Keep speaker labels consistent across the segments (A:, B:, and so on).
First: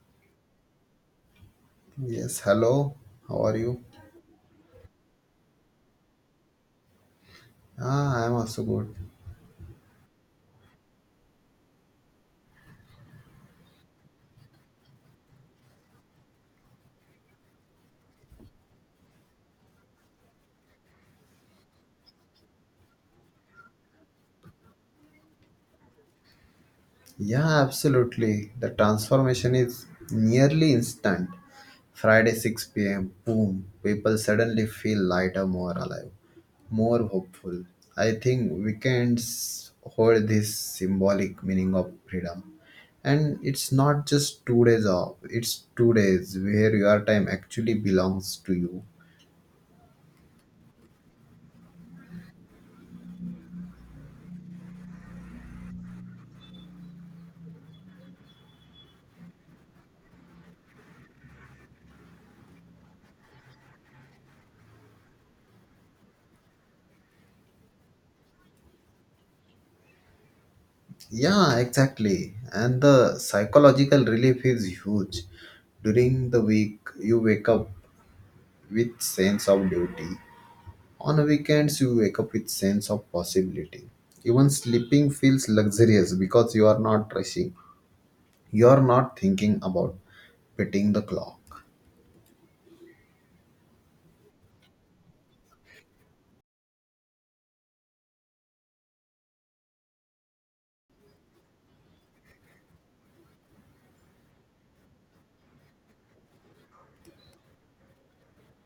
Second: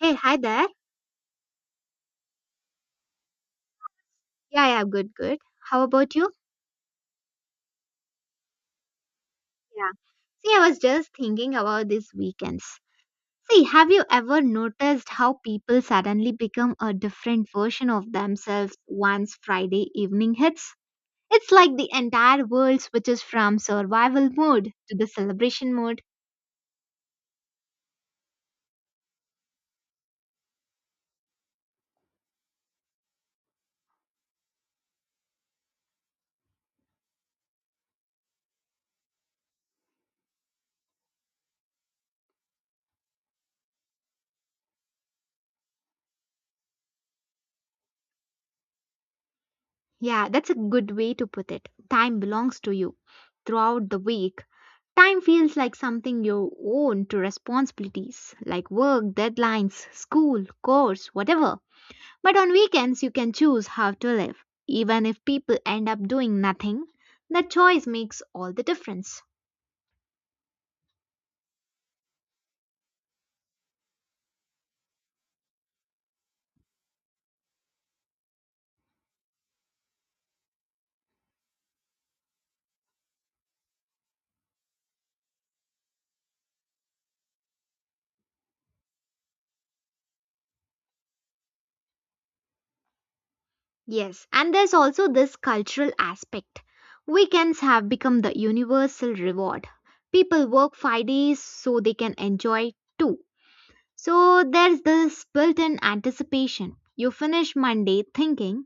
A: Hey, hi there.
B: Yes, hello. How are you?
A: Yeah, yeah, good, good. How about you?
B: Ah, I am also good.
A: Yeah. See, I was just thinking about these weekends. See, have you ever noticed how people suddenly become a different version of themselves once Friday evening hits? It's like the entire world switches from survival mode to the celebration mode.
B: Yeah, absolutely. The transformation is nearly instant. Friday 6 p.m., boom. People suddenly feel lighter, more alive, more hopeful. I think weekends hold this symbolic meaning of freedom. And it's not just 2 days off, it's 2 days where your time actually belongs to you.
A: Yeah, that's a good way to put it. Time belongs to you throughout the week. Time feels like something you own to responsibilities like work, deadlines, school, course, whatever. But on weekends, you can choose how to live. Even if people end up doing nothing, that choice makes all the difference.
B: Yeah, exactly. And the psychological relief is huge. During the week, you wake up with sense of duty. On weekends, you wake up with sense of possibility. Even sleeping feels luxurious because you are not rushing. You are not thinking about beating the clock.
A: Yes, and there's also this cultural aspect. Weekends have become the universal reward. People work 5 days so they can enjoy too. So there's this built in anticipation. You finish Monday thinking,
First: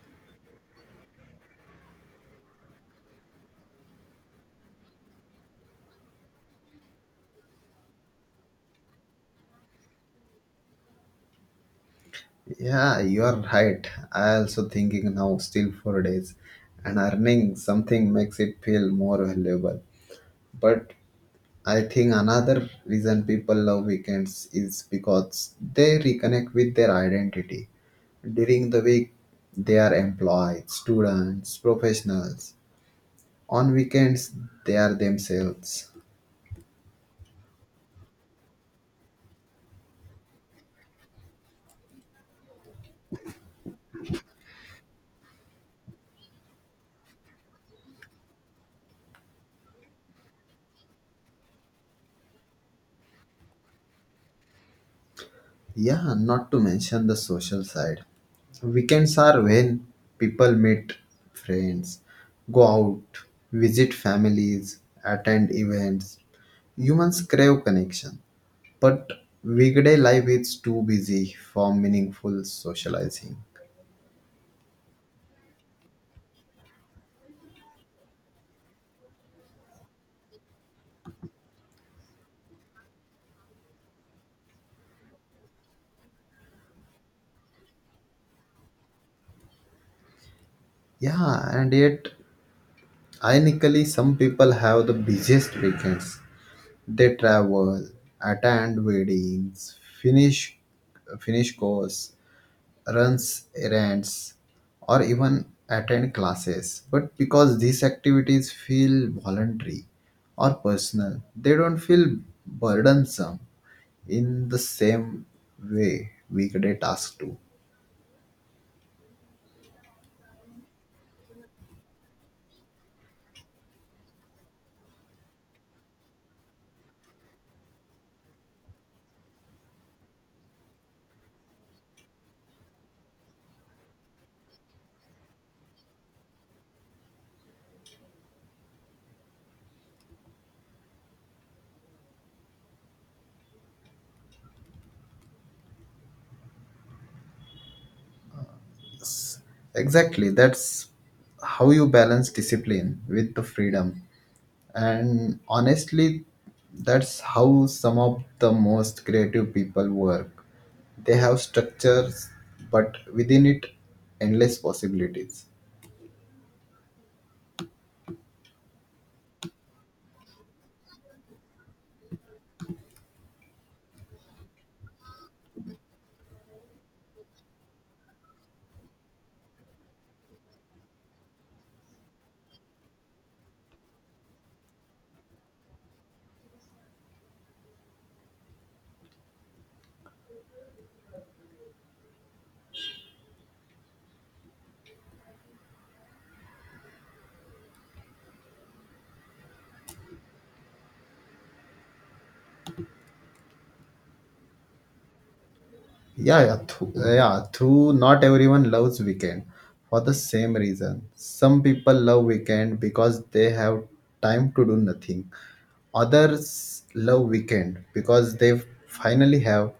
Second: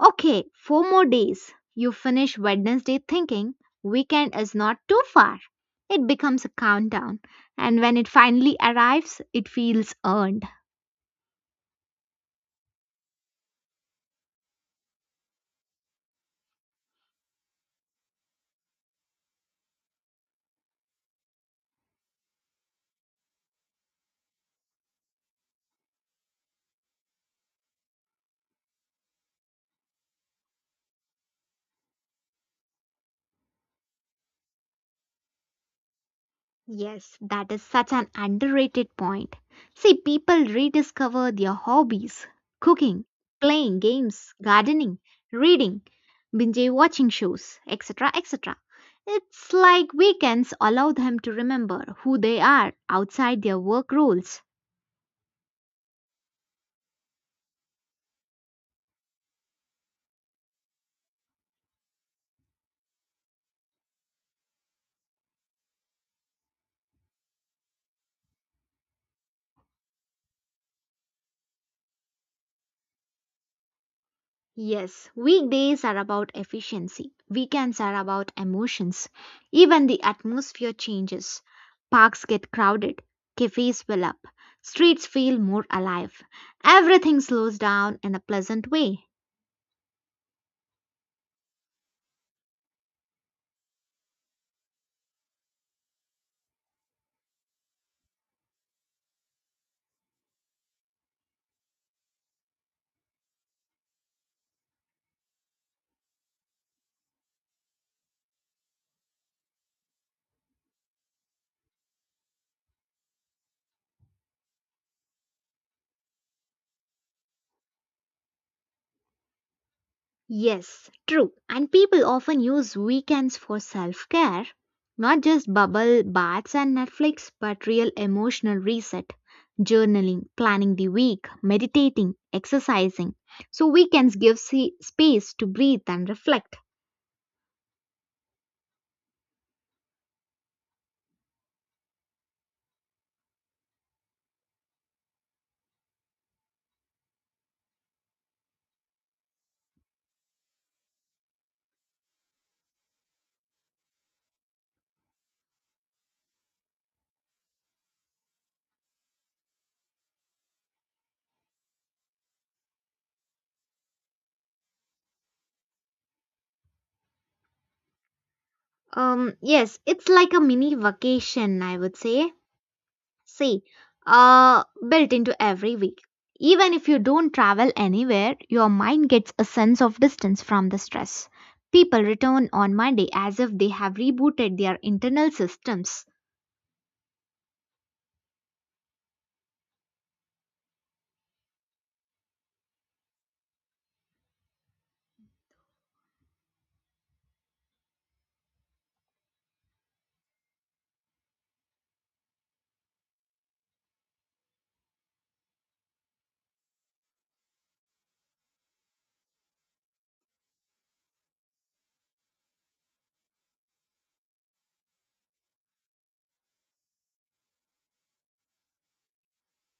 A: okay, four more days. You finish Wednesday thinking, weekend is not too far. It becomes a countdown, and when it finally arrives, it feels earned.
B: Yeah, you are right. I also thinking now still 4 days, and earning something makes it feel more valuable. But I think another reason people love weekends is because they reconnect with their identity. During the week, they are employed, students, professionals. On weekends, they are themselves.
A: Yes, that is such an underrated point. See, people rediscover their hobbies cooking, playing games, gardening, reading, binge watching shows, etc. etc. It's like weekends allow them to remember who they are outside their work roles.
B: Yeah, not to mention the social side. Weekends are when people meet friends, go out, visit families, attend events. Humans crave connection. But weekday life is too busy for meaningful socializing.
A: Yes, weekdays are about efficiency, weekends are about emotions. Even the atmosphere changes. Parks get crowded, cafes fill up, streets feel more alive. Everything slows down in a pleasant way.
B: Yeah, and yet, ironically, some people have the busiest weekends. They travel, attend weddings, finish course, runs errands, or even attend classes. But because these activities feel voluntary or personal, they don't feel burdensome in the same way weekday tasks do.
A: Yes, true. And people often use weekends for self care, not just bubble baths and Netflix, but real emotional reset, journaling, planning the week, meditating, exercising. So weekends give space to breathe and reflect.
B: Exactly. That's how you balance discipline with the freedom. And honestly, that's how some of the most creative people work. They have structures, but within it, endless possibilities.
A: Yes, it's like a mini vacation, I would say. See, built into every week. Even if you don't travel anywhere, your mind gets a sense of distance from the stress. People return on Monday as if they have rebooted their internal systems.
B: Yeah. Through not everyone loves weekend for the same reason. Some people love weekend because they have time to do nothing. Others love weekend because they finally have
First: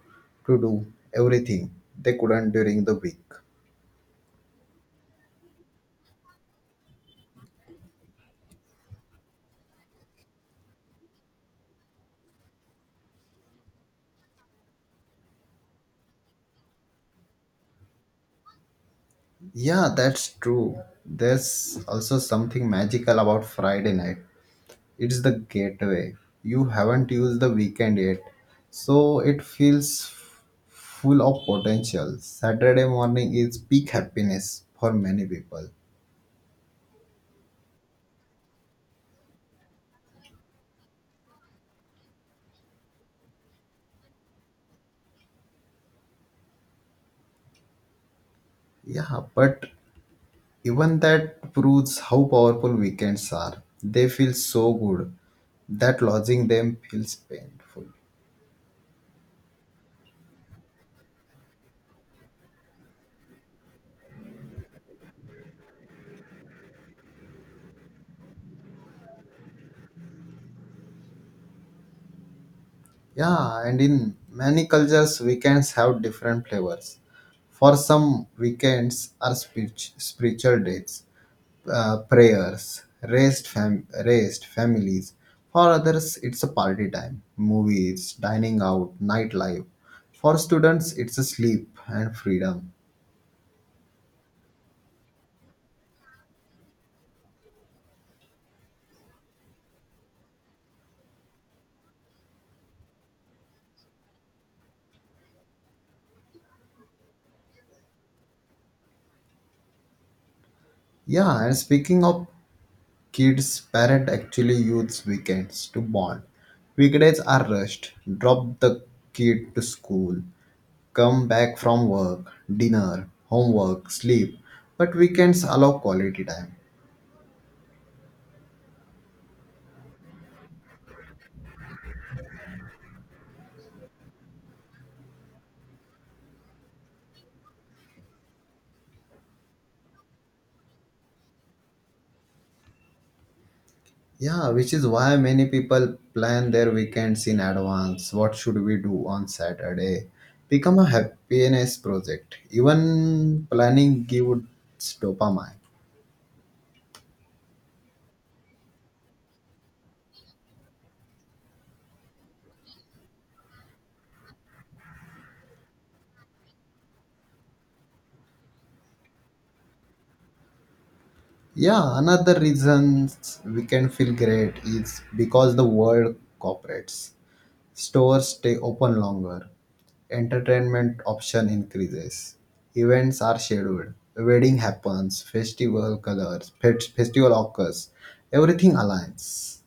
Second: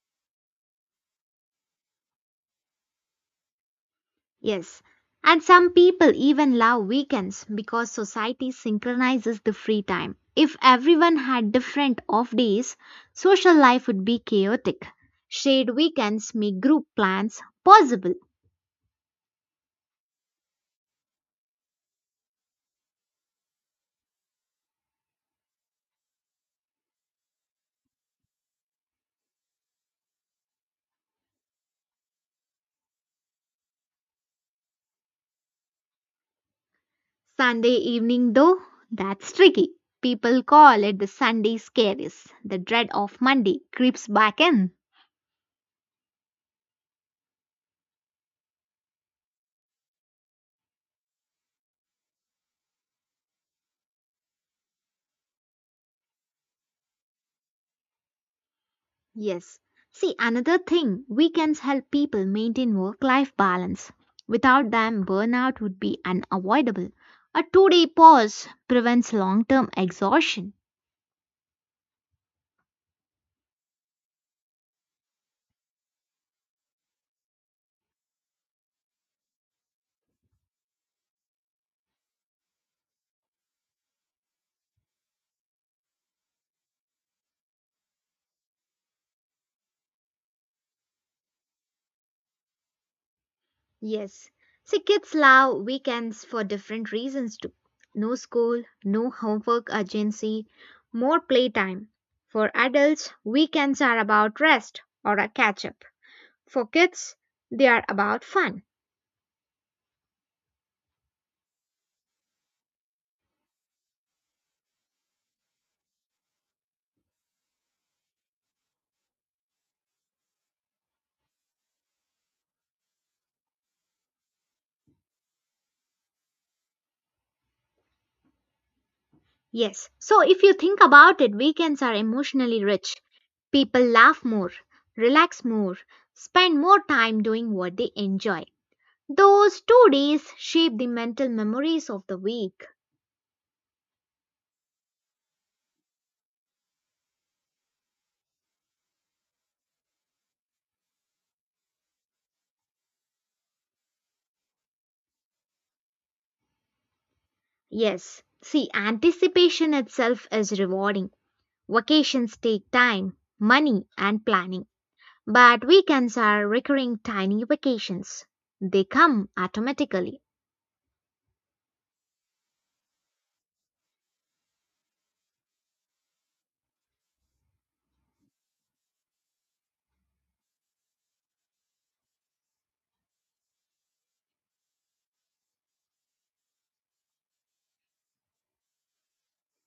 B: to do everything they couldn't during the week.
A: Yes. And some people even love weekends because society synchronizes the free time. If everyone had different off days, social life would be chaotic. Shared weekends make group plans possible.
B: Yeah, that's true. There's also something magical about Friday night. It's the gateway. You haven't used the weekend yet, so it feels full of potential. Saturday morning is peak happiness for many people.
A: Sunday evening, though, that's tricky. People call it the Sunday scaries. The dread of Monday creeps back in.
B: Yeah, but even that proves how powerful weekends are. They feel so good that losing them feels painful.
A: Yes. See, another thing, weekends help people maintain work life balance. Without them, burnout would be unavoidable. A 2-day pause prevents long term exhaustion.
B: Yeah, and in many cultures, weekends have different flavors. For some, weekends are spiritual days. Prayers, raised, raised families. For others, it's a party time, movies, dining out, nightlife. For students, it's a sleep and freedom.
A: Yes. See, kids love weekends for different reasons too. No school, no homework urgency, more playtime. For adults, weekends are about rest or a catch up. For kids, they are about fun.
B: Yeah, and speaking of kids, parent actually use weekends to bond. Weekdays are rushed. Drop the kid to school, come back from work, dinner, homework, sleep. But weekends allow quality time.
A: Yes. So if you think about it, weekends are emotionally rich. People laugh more, relax more, spend more time doing what they enjoy. Those 2 days shape the mental memories of the week.
B: Yeah, which is why many people plan their weekends in advance. What should we do on Saturday? Become a happiness project. Even planning gives dopamine.
A: Yes. See, anticipation itself is rewarding. Vacations take time, money, and planning. But weekends are recurring tiny vacations. They come automatically.
B: Yeah, another reason we can feel great is because the world cooperates. Stores stay open longer. Entertainment option increases. Events are scheduled. Wedding happens. Festival colors. Festival occurs. Everything aligns.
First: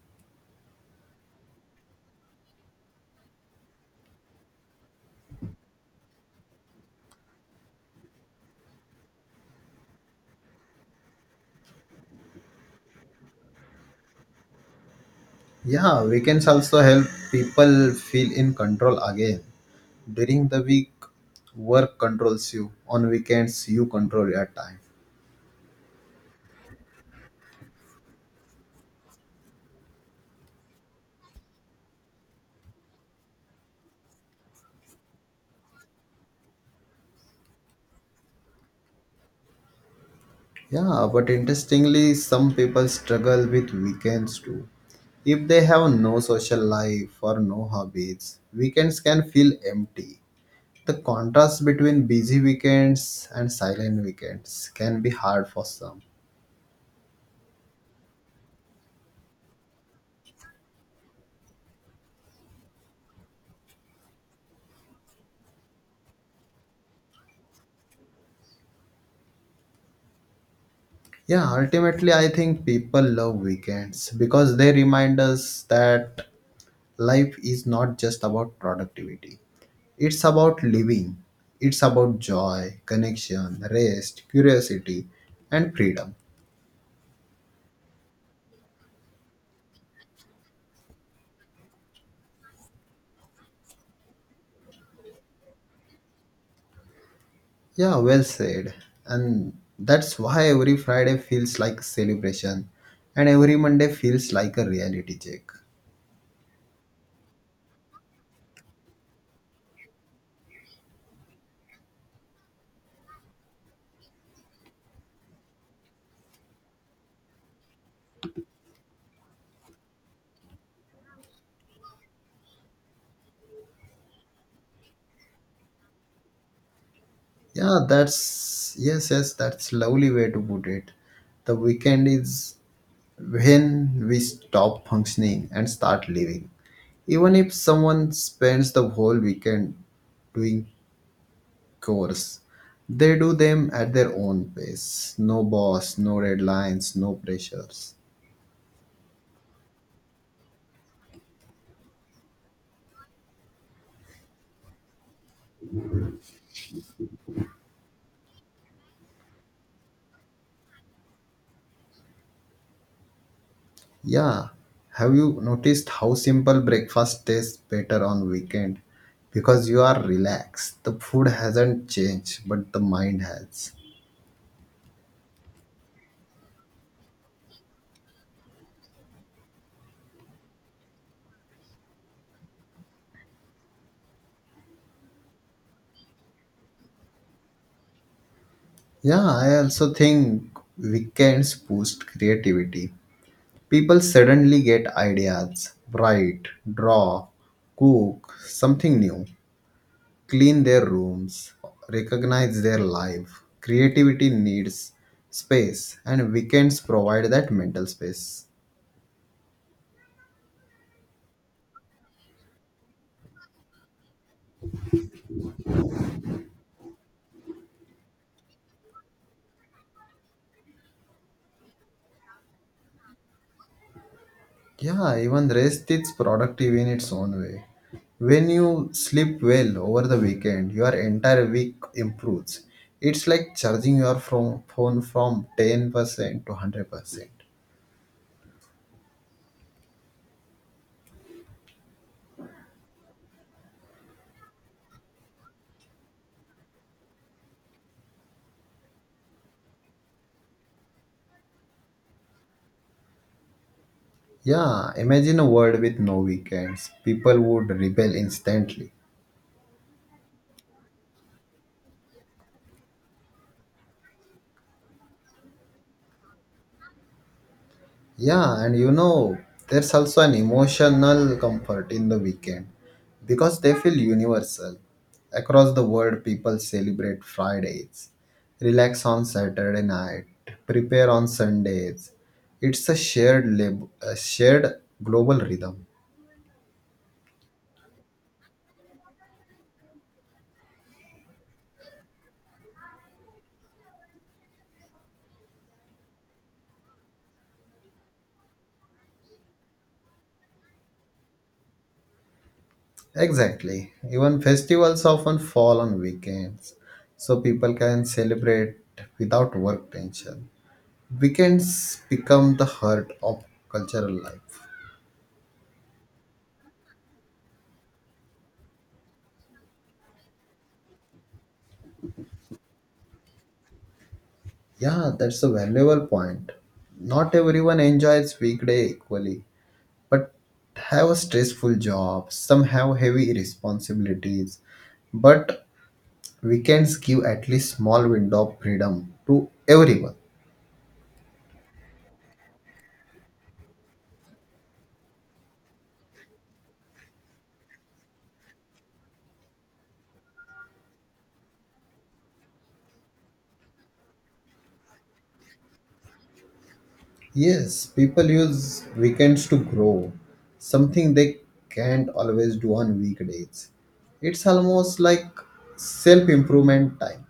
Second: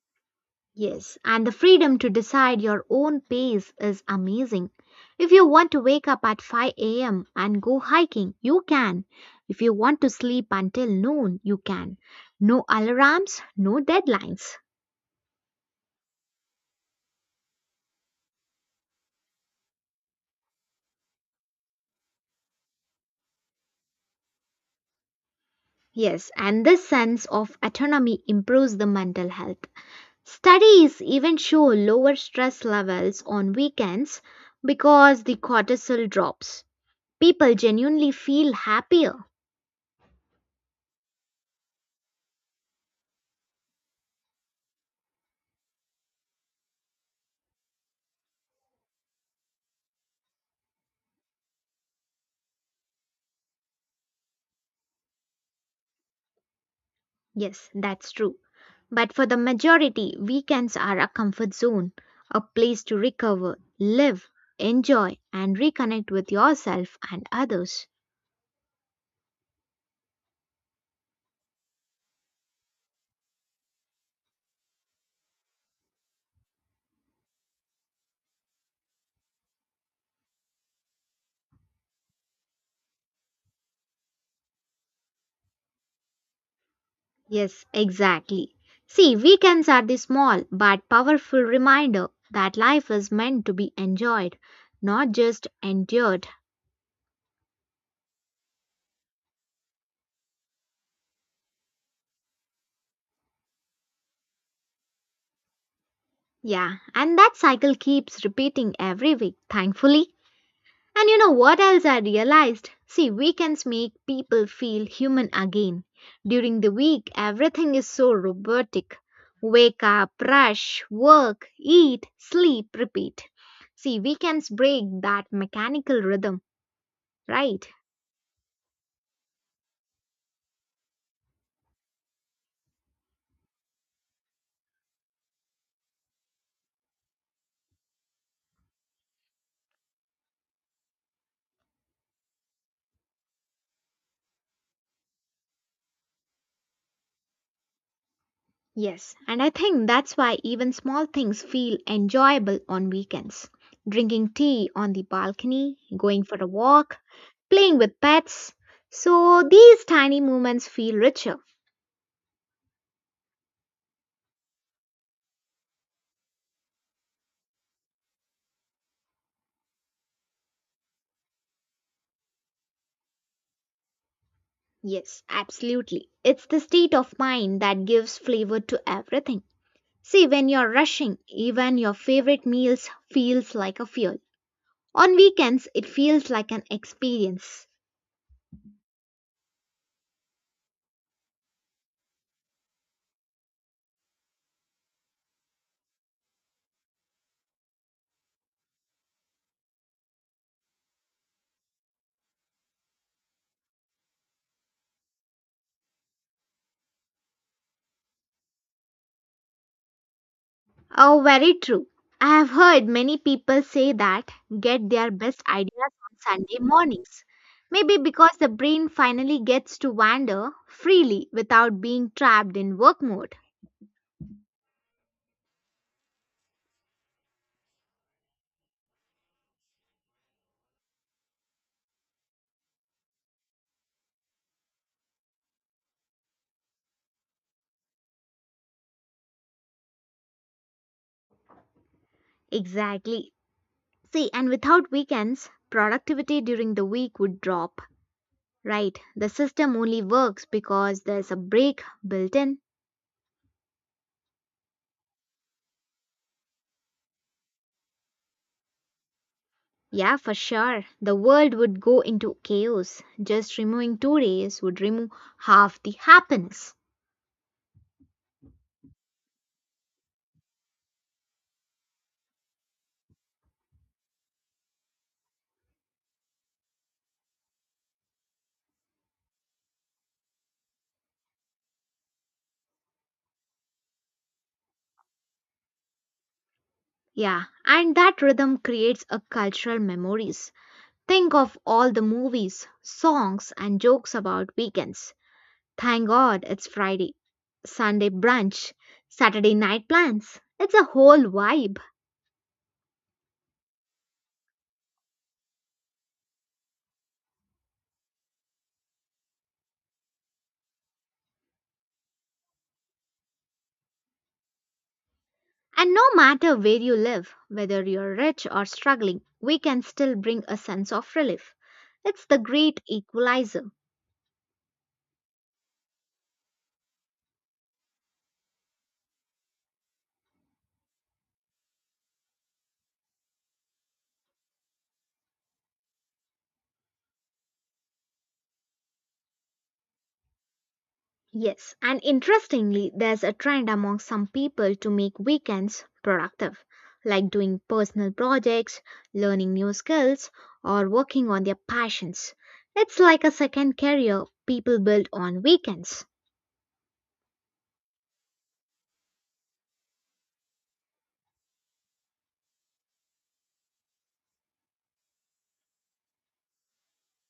A: Yes, and the freedom to decide your own pace is amazing. If you want to wake up at 5 a.m. and go hiking, you can. If you want to sleep until noon, you can. No alarms, no deadlines.
B: Yeah, weekends also help people feel in control again. During the week, work controls you. On weekends, you control your time.
A: Yes, and this sense of autonomy improves the mental health. Studies even show lower stress levels on weekends because the cortisol drops. People genuinely feel happier.
B: Yeah, but interestingly, some people struggle with weekends too. If they have no social life or no hobbies, weekends can feel empty. The contrast between busy weekends and silent weekends can be hard for some.
A: Yes, that's true. But for the majority, weekends are a comfort zone, a place to recover, live, enjoy, and reconnect with yourself and others.
B: Yeah, ultimately, I think people love weekends because they remind us that life is not just about productivity. It's about living. It's about joy, connection, rest, curiosity, and freedom.
A: Yes, exactly. See, weekends are the small but powerful reminder that life is meant to be enjoyed, not just endured.
B: Yeah, well said. And that's why every Friday feels like celebration and every Monday feels like a reality check.
A: Yeah, and that cycle keeps repeating every week, thankfully. And you know what else I realized? See, weekends make people feel human again. During the week, everything is so robotic wake up, rush, work, eat, sleep, repeat. See, weekends break that mechanical rhythm, right?
B: Yeah, that's lovely way to put it. The weekend is when we stop functioning and start living. Even if someone spends the whole weekend doing chores, they do them at their own pace. No boss, no deadlines, no pressures.
A: Yes, and I think that's why even small things feel enjoyable on weekends. Drinking tea on the balcony, going for a walk, playing with pets. So these tiny moments feel richer.
B: Yeah. Have you noticed how simple breakfast tastes better on weekend? Because you are relaxed. The food hasn't changed, but the mind has.
A: Yes, absolutely. It's the state of mind that gives flavor to everything. See, when you're rushing, even your favorite meals feels like a fuel. On weekends, it feels like an experience.
B: Yeah, I also think weekends boost creativity. People suddenly get ideas, write, draw, cook something new, clean their rooms, recognize their life. Creativity needs space, and weekends provide that mental space.
A: Oh, very true. I have heard many people say that get their best ideas on Sunday mornings. Maybe because the brain finally gets to wander freely without being trapped in work mode.
B: Yeah, even rest is productive in its own way. When you sleep well over the weekend, your entire week improves. It's like charging your from phone from 10% to 100%.
A: Exactly. See, and without weekends, productivity during the week would drop. Right, the system only works because there's a break built in.
B: Yeah, imagine a world with no weekends. People would rebel instantly.
A: Yeah, for sure. The world would go into chaos. Just removing 2 days would remove half the happiness.
B: Yeah, and you know, there's also an emotional comfort in the weekend because they feel universal. Across the world, people celebrate Fridays, relax on Saturday night, prepare on Sundays. It's a a shared global rhythm.
A: Yeah, and that rhythm creates a cultural memories. Think of all the movies, songs and jokes about weekends. Thank God it's Friday. Sunday brunch, Saturday night plans. It's a whole vibe.
B: Exactly. Even festivals often fall on weekends, so people can celebrate without work tension. Weekends become the heart of cultural life.
A: And no matter where you live, whether you're rich or struggling, we can still bring a sense of relief. It's the great equalizer.
B: Yeah, that's a valuable point. Not everyone enjoys weekday equally, but have a stressful job. Some have heavy responsibilities, but weekends give at least small window of freedom to everyone.
A: Yes, and interestingly, there's a trend among some people to make weekends productive, like doing personal projects, learning new skills, or working on their passions. It's like a second career people build on weekends.
B: Yes, people use weekends to grow, something they can't always do on weekdays. It's almost like self improvement time.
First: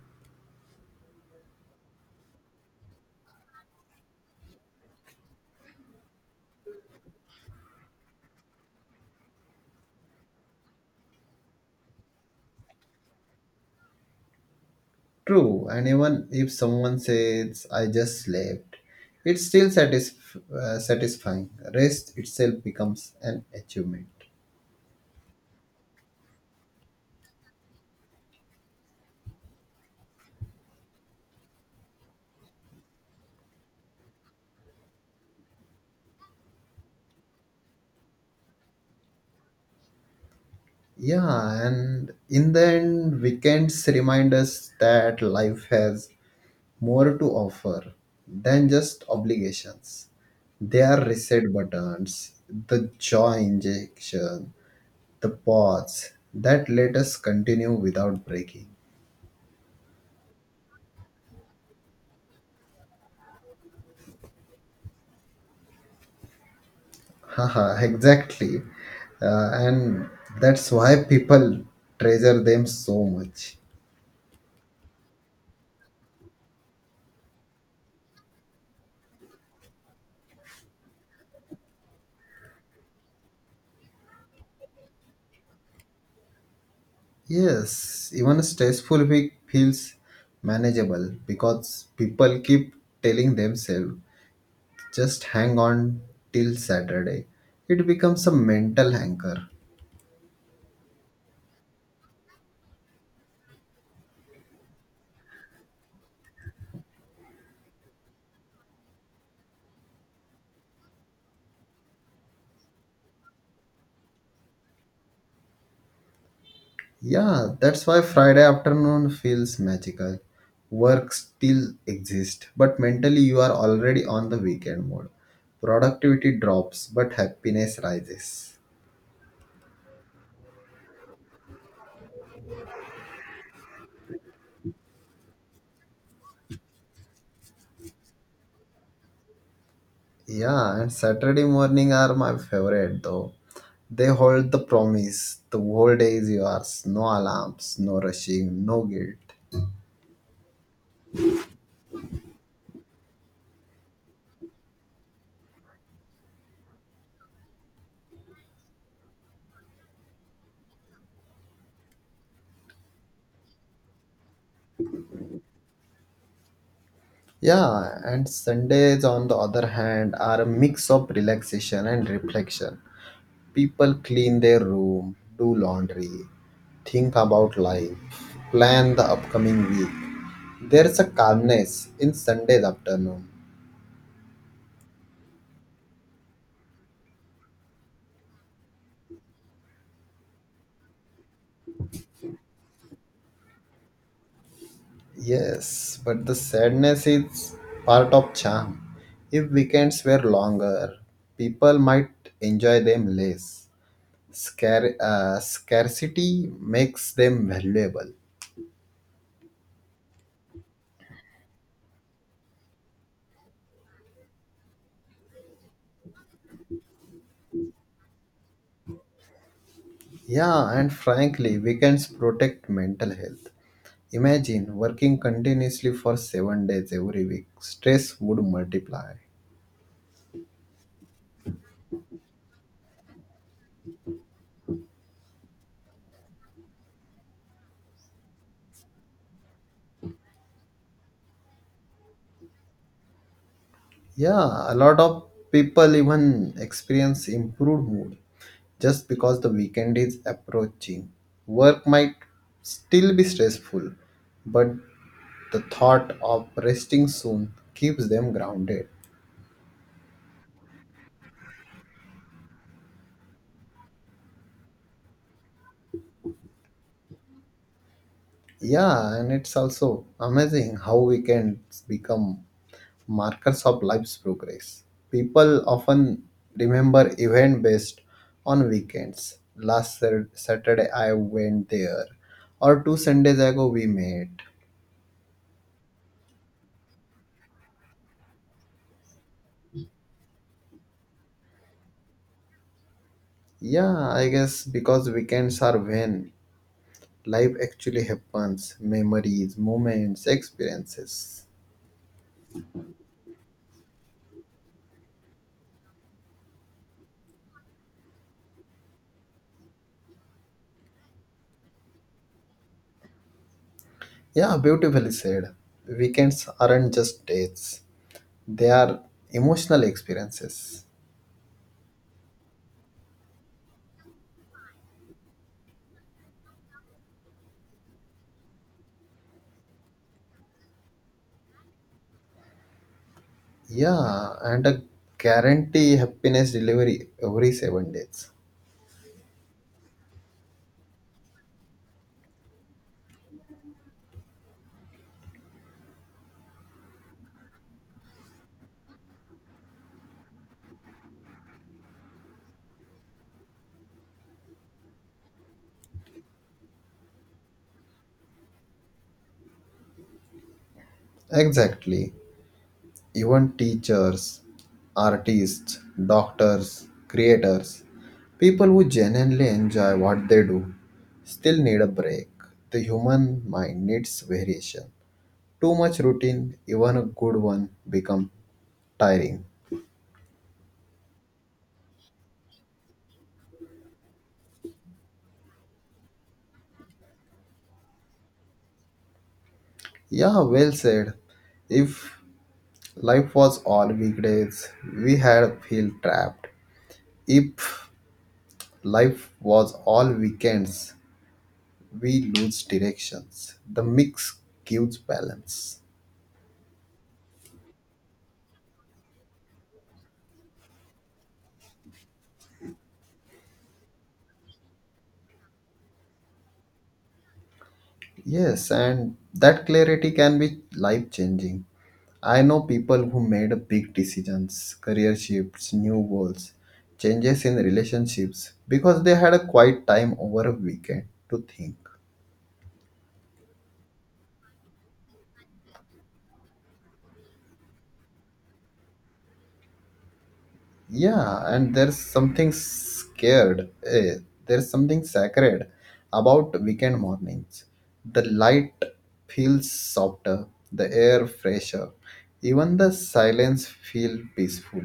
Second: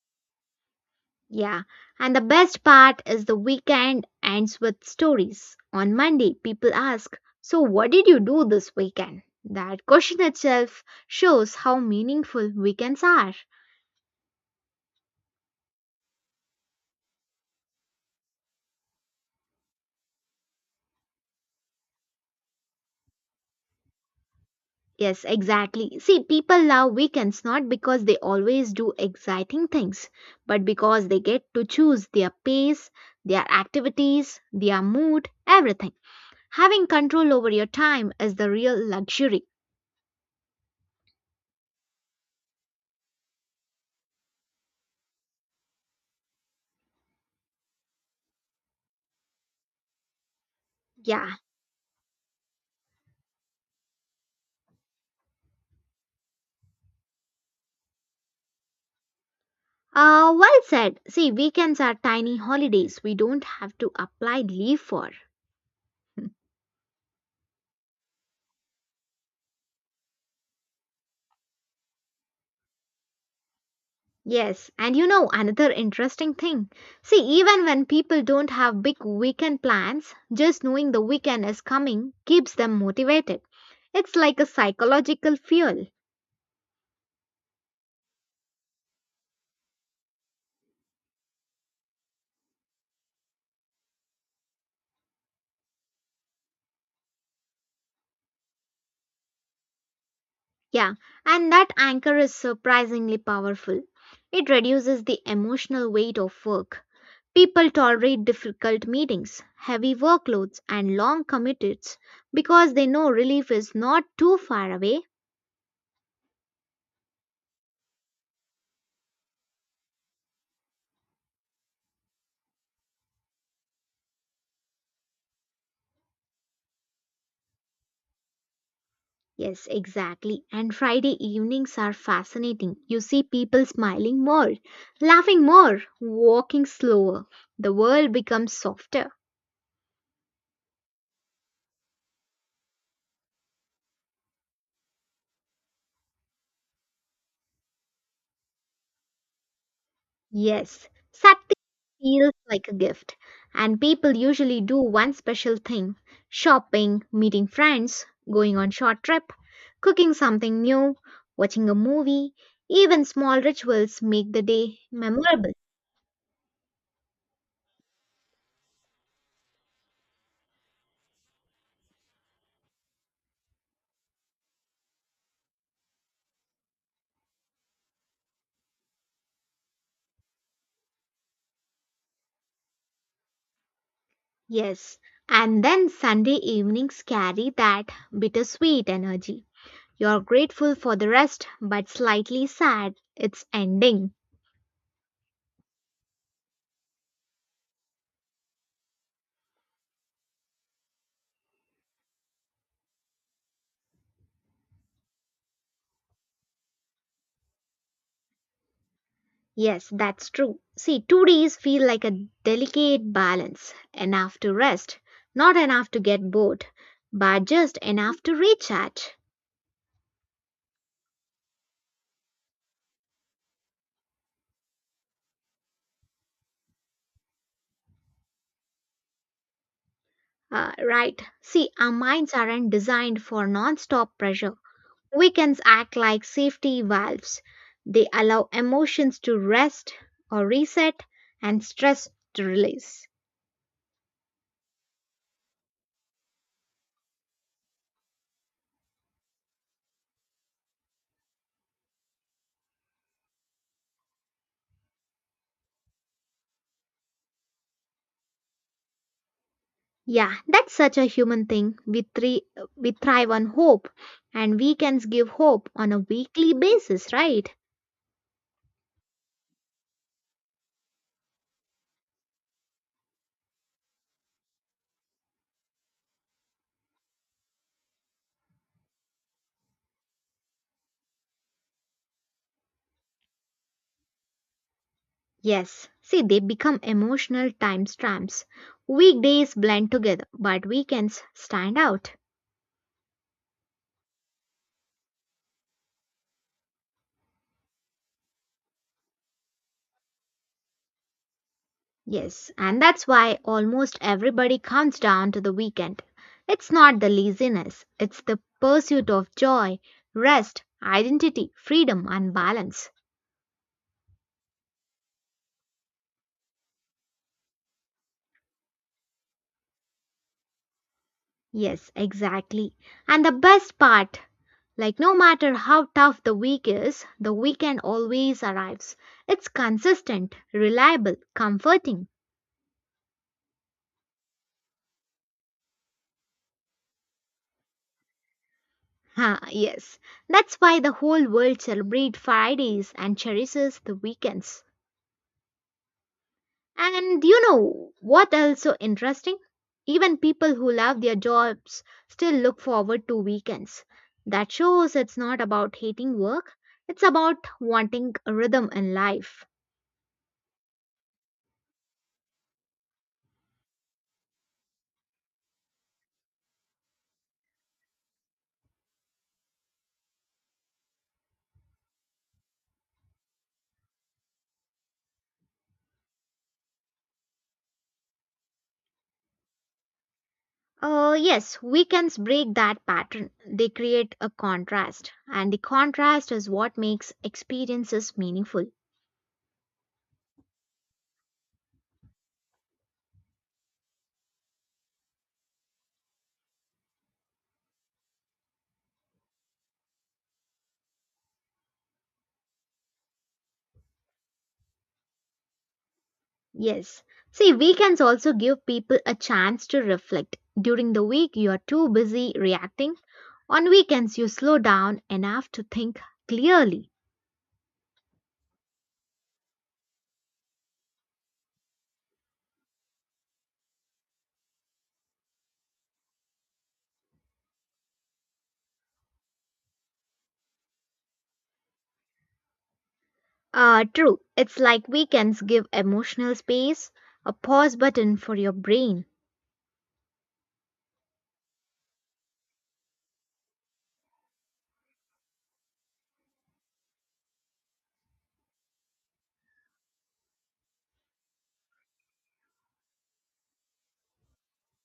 A: Yeah, and the best part is the weekend ends with stories. On Monday, people ask, so, what did you do this weekend? That question itself shows how meaningful weekends are.
B: True, and even if someone says, I just slept, it's still satisfying. Rest itself becomes an achievement.
A: Yes, exactly. See, people love weekends not because they always do exciting things, but because they get to choose their pace, their activities, their mood, everything. Having control over your time is the real luxury.
B: Yeah, and in the end, weekends remind us that life has more to offer than just obligations. They are
A: Yeah.
B: reset buttons, the joy injection, the pause that let us continue without breaking.
A: Well said. See, weekends are tiny holidays we don't have to apply leave for.
B: Haha, exactly. And that's why people treasure them so much.
A: Yes, and you know another interesting thing. See, even when people don't have big weekend plans, just knowing the weekend is coming keeps them motivated. It's like a psychological fuel.
B: Yes, even a stressful week feels manageable because people keep telling themselves just hang on till Saturday. It becomes a mental anchor.
A: Yeah, and that anchor is surprisingly powerful. It reduces the emotional weight of work. People tolerate difficult meetings, heavy workloads, and long commutes because they know relief is not too far away.
B: Yeah, that's why Friday afternoon feels magical. Work still exists, but mentally you are already on the weekend mode. Productivity drops, but happiness rises.
A: Yes, exactly. And Friday evenings are fascinating. You see people smiling more, laughing more, walking slower. The world becomes softer.
B: Yeah, and Saturday morning are my favorite though. They hold the promise. The whole day is yours. No alarms, no rushing, no guilt.
A: Yes, Saturday feels like a gift. And people usually do one special thing shopping, meeting friends, going on short trip, cooking something new, watching a movie. Even small rituals make the day memorable.
B: Yeah, and Sundays on the other hand are a mix of relaxation and reflection. People clean their room, do laundry, think about life, plan the upcoming week. There's a calmness in Sunday's afternoon.
A: Yes, and then Sunday evenings carry that bittersweet energy. You're grateful for the rest, but slightly sad. It's ending.
B: Yes, but the sadness is part of charm. If weekends were longer, people might enjoy them less. Scarcity makes them valuable.
A: Yes, that's true. See, 2 days feel like a delicate balance enough to rest, not enough to get bored, but just enough to recharge.
B: Yeah, and frankly, weekends protect mental health. Imagine working continuously for 7 days every week. Stress would multiply.
A: Right. See, our minds aren't designed for non stop pressure. Weekends act like safety valves. They allow emotions to rest or reset and stress to release.
B: Yeah, a lot of people even experience improved mood just because the weekend is approaching. Work might still be stressful, but the thought of resting soon keeps them grounded.
A: Yeah, that's such a human thing. We thrive on hope, and weekends give hope on a weekly basis, right?
B: Yeah, and it's also amazing how weekends become markers of life's progress. People often remember event based on weekends. Saturday I went there, or two Sundays ago we met.
A: Yes. See, they become emotional timestamps. Weekdays blend together, but weekends stand out.
B: Yeah, I guess because weekends are when life actually happens, memories, moments, experiences.
A: Yes, and that's why almost everybody comes down to the weekend. It's not the laziness, it's the pursuit of joy, rest, identity, freedom, and balance.
B: Yeah, beautifully said. Weekends aren't just dates, they are emotional experiences.
A: Yes, exactly. And the best part like, no matter how tough the week is, the weekend always arrives. It's consistent, reliable, comforting.
B: Yeah, and a guarantee happiness delivery every 7 days.
A: Ha, yes. That's why the whole world celebrates Fridays and cherishes the weekends. And you know what else so interesting? Even people who love their jobs still look forward to weekends. That shows it's not about hating work, it's about wanting a rhythm in life.
B: Exactly. Even teachers, artists, doctors, creators, people who genuinely enjoy what they do still need a break. The human mind needs variation. Too much routine, even a good one, become tiring.
A: Yes, weekends break that pattern. They create a contrast, and the contrast is what makes experiences meaningful.
B: Yeah, well said. If life was all weekdays, we had feel trapped. If Life was all weekends. We lose directions. The mix gives balance.
A: Yes. See, weekends also give people a chance to reflect. During the week, you are too busy reacting. On weekends, you slow down enough to think clearly.
B: Yes, and that clarity can be life changing. I know people who made big decisions, career shifts, new goals, changes in relationships because they had a quiet time over a weekend to think.
A: True. It's like weekends give emotional space, a pause button for your brain.
B: Yeah, and there's something sacred about weekend mornings. The light feels softer, the air fresher, even the silence feels peaceful.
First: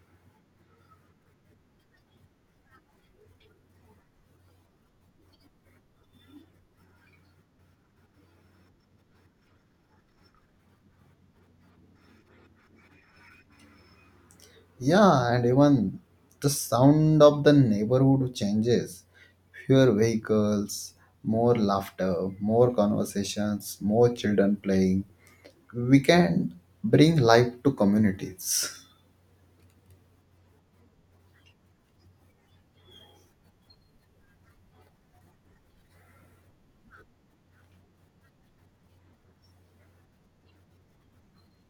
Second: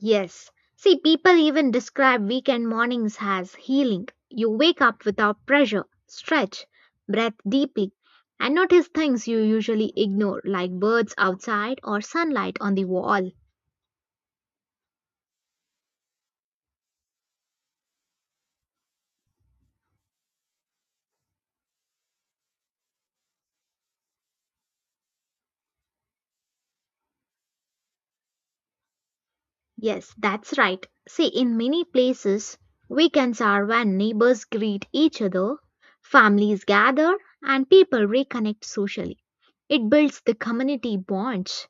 A: Yes. See, people even describe weekend mornings as healing. You wake up without pressure, stretch, breathe deeply, and notice things you usually ignore, like birds outside or sunlight on the wall.
B: Yeah, and even the sound of the neighborhood changes. Fewer vehicles, more laughter, more conversations, more children playing. We can bring life to communities.
A: Yes, that's right. See, in many places, weekends are when neighbors greet each other, families gather, and people reconnect socially. It builds the community bonds.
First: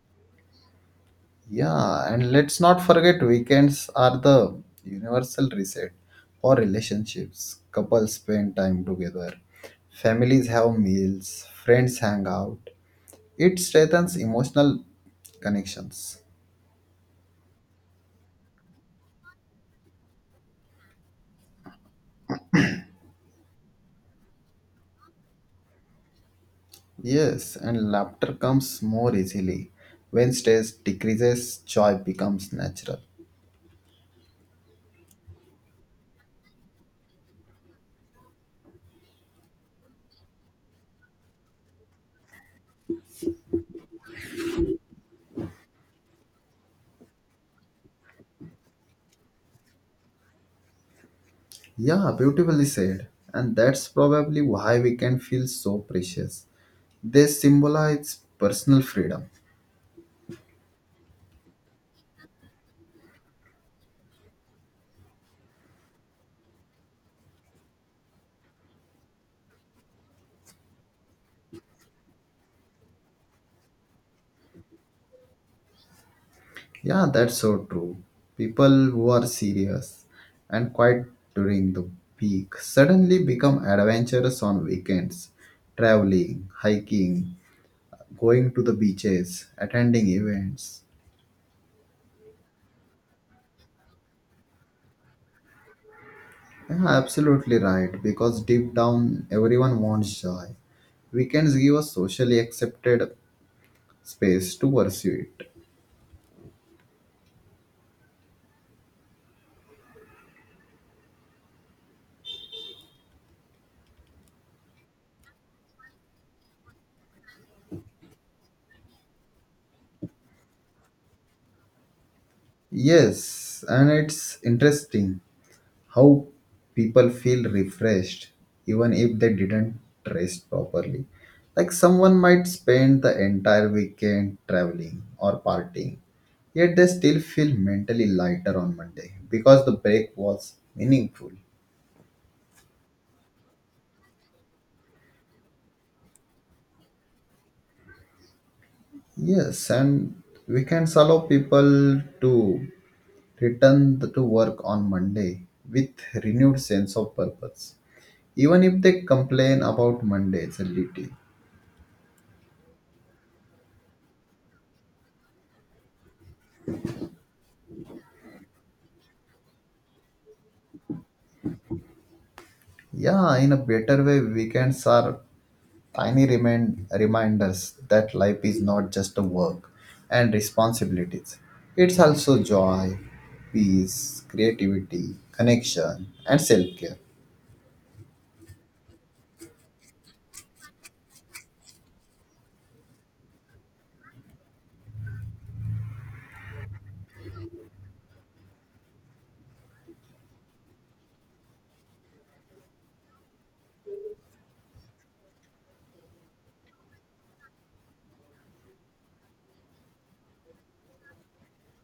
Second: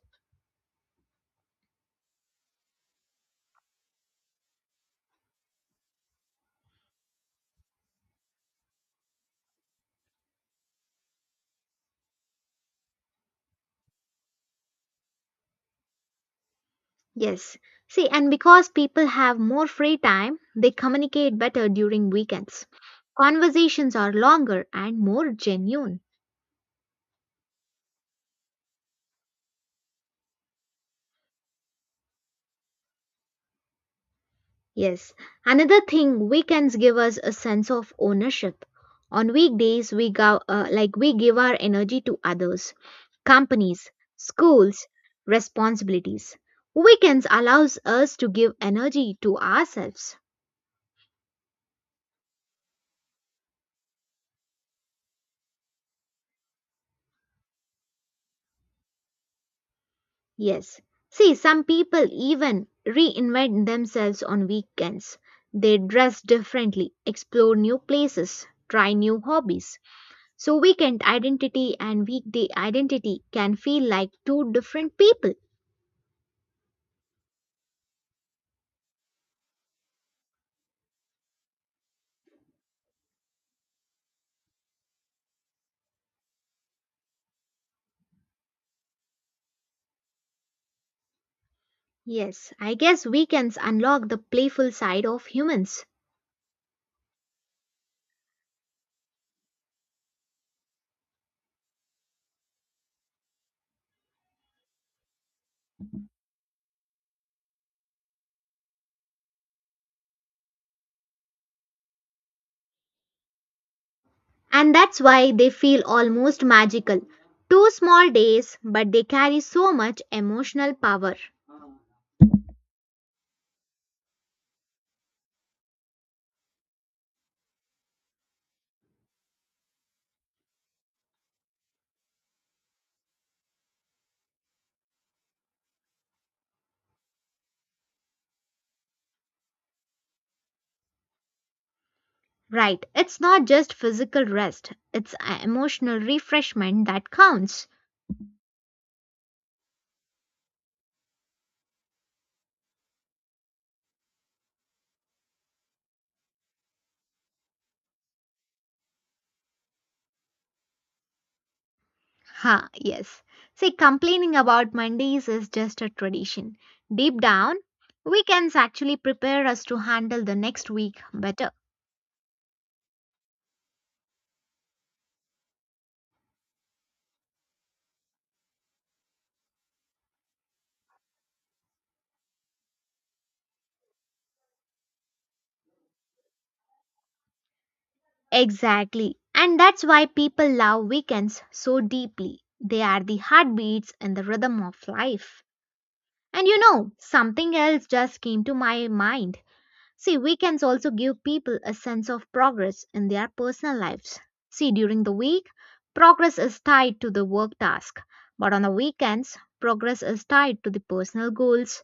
B: Yeah, and let's not forget weekends are the universal reset for relationships. Couples spend time together, families have meals, friends hang out. It strengthens emotional connections.
A: Yes. See, and because people have more free time, they communicate better during weekends. Conversations are longer and more genuine.
B: Yes, and laughter comes more easily. When stress decreases, joy becomes natural.
A: Yes. Another thing, weekends give us a sense of ownership. On weekdays, we go, like we give our energy to others, companies, schools, responsibilities. Weekends allows us to give energy to ourselves.
B: Yeah, beautifully said. And that's probably why we can feel so precious. They symbolize personal freedom.
A: Yes. See, some people even reinvent themselves on weekends. They dress differently, explore new places, try new hobbies. So, weekend identity and weekday identity can feel like two different people.
B: Yeah, that's so true. People who are serious and quiet during the week suddenly become adventurous on weekends, traveling, hiking, going to the beaches, attending events.
A: Yes, I guess weekends unlock the playful side of humans.
B: Yeah, absolutely right, because deep down everyone wants joy. Weekends give a socially accepted space to pursue it.
A: And that's why they feel almost magical. Two small days, but they carry so much emotional power.
B: Yes, and it's interesting how people feel refreshed even if they didn't rest properly. Like someone might spend the entire weekend traveling or partying, yet they still feel mentally lighter on Monday because the break was meaningful.
A: Right, it's not just physical rest, it's a emotional refreshment that counts.
B: Yes, and weekends allow people to to work on Monday with renewed sense of purpose, even if they complain about Mondays a little.
A: Ha, yes. See, complaining about Mondays is just a tradition. Deep down, weekends actually prepare us to handle the next week better.
B: Yeah, in a better way, weekends are reminders that life is not just a work and responsibilities. It's also joy, peace, creativity, connection, and self care.
A: Exactly. And that's why people love weekends so deeply. They are the heartbeats and the rhythm of life. And you know, something else just came to my mind. See, weekends also give people a sense of progress in their personal lives. See, during the week, progress is tied to the work task, but on the weekends, progress is tied to the personal goals.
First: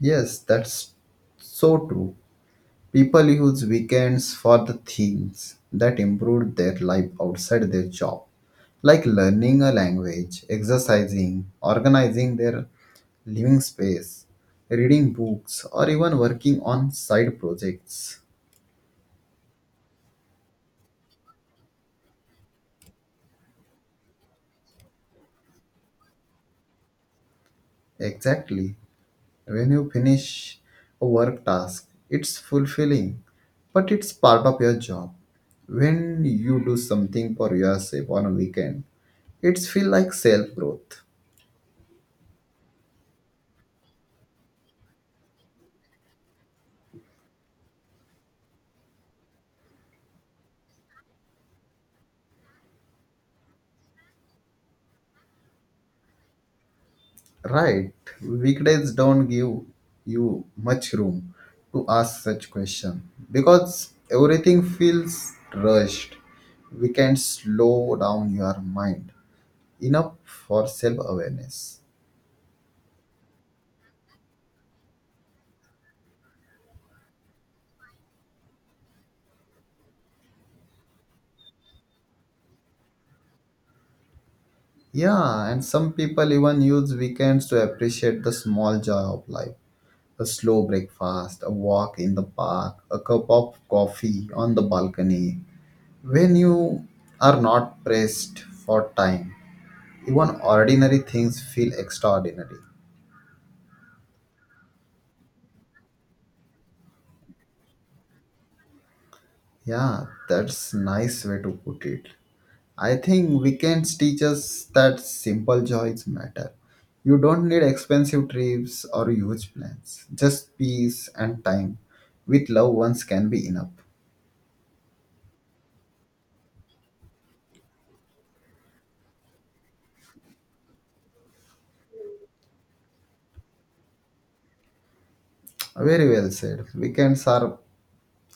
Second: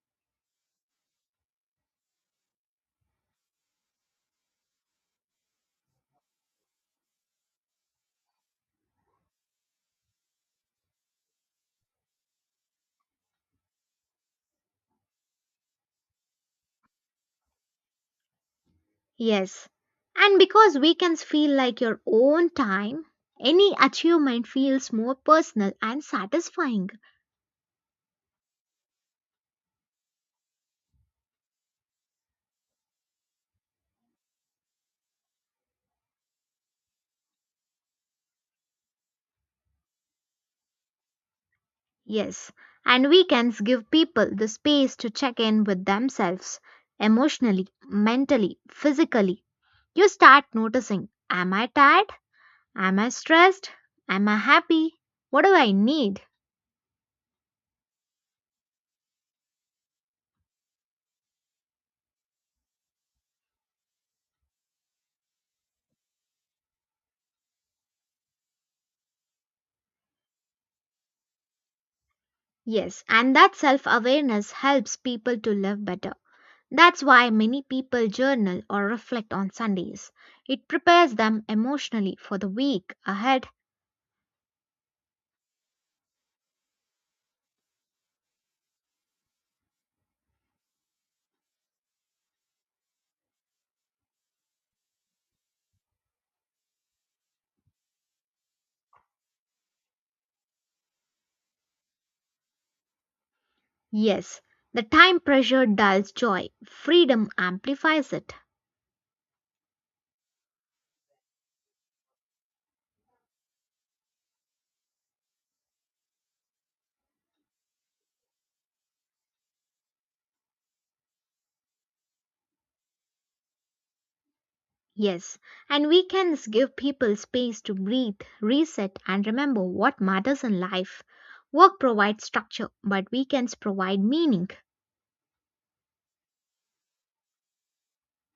B: Yes, that's so true. People use weekends for the things that improve their life outside their job, like learning a language, exercising, organizing their living space, reading books, or even working on side projects.
A: Yes. And because weekends feel like your own time, any achievement feels more personal and satisfying.
B: Exactly. When you finish a work task, it's fulfilling, but it's part of your job. When you do something for yourself on a weekend, it's feel like self growth.
A: Yes, and weekends give people the space to check in with themselves emotionally, mentally, physically. You start noticing: Am I tired? Am I stressed? Am I happy? What do I need?
B: Right. Weekdays don't give you much room to ask such question because everything feels rushed. We can slow down your mind enough for self awareness.
A: Yes, and that self awareness helps people to live better. That's why many people journal or reflect on Sundays. It prepares them emotionally for the week ahead.
B: Yeah, and some people even use weekends to appreciate the small joy of life. A slow breakfast, a walk in the park, a cup of coffee on the balcony. When you are not pressed for time, even ordinary things feel extraordinary.
A: Yes, the time pressure dulls joy, freedom amplifies it.
B: Yeah, that's nice way to put it. I think weekends teach us that simple joys matter. You don't need expensive trips or huge plans. Just peace and time with loved ones can be enough.
A: Yes, and weekends give people space to breathe, reset, and remember what matters in life. Work provides structure, but weekends provide meaning.
B: Very well said. Weekends are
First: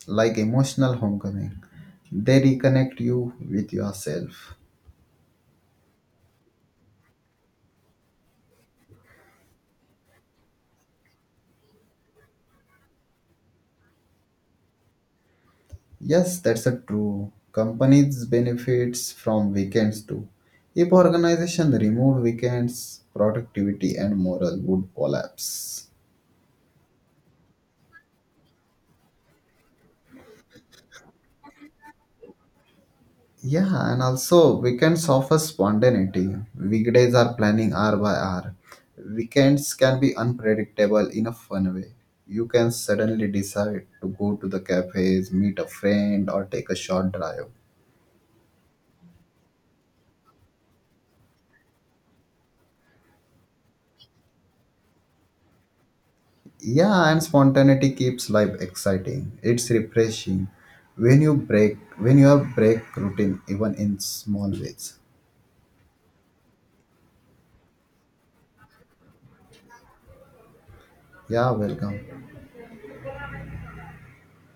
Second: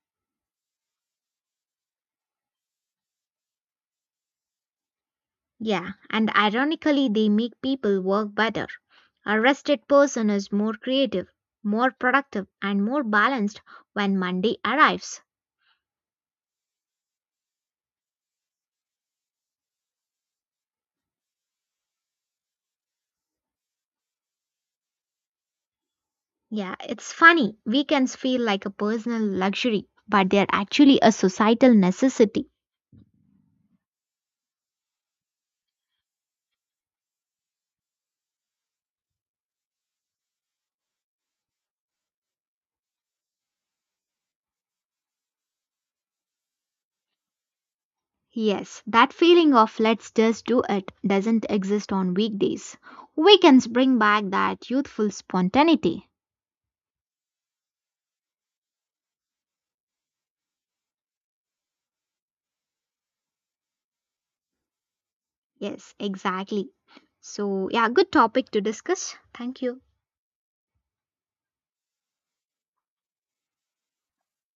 B: like emotional homecoming. They reconnect you with yourself.
A: Yeah, and ironically, they make people work better. A rested person is more creative, more productive, and more balanced when Monday arrives.
B: Yes, that's a true. Companies benefits from weekends too. If organization remove weekends, productivity and morale would collapse.
A: Yeah, it's funny. Weekends feel like a personal luxury, but they're actually a societal necessity.
B: Yeah, and also weekends offer spontaneity. Weekdays are planning hour by hour. Weekends can be unpredictable in a fun way. You can suddenly decide to go to the cafes, meet a friend, or take a short drive.
A: Yes, that feeling of let's just do it doesn't exist on weekdays. Weekends bring back that youthful spontaneity.
B: Yeah, and spontaneity keeps life exciting. It's refreshing when you break routine even in small ways.
A: Yes, exactly. So, yeah, good topic to discuss. Thank you.
B: Yeah, welcome.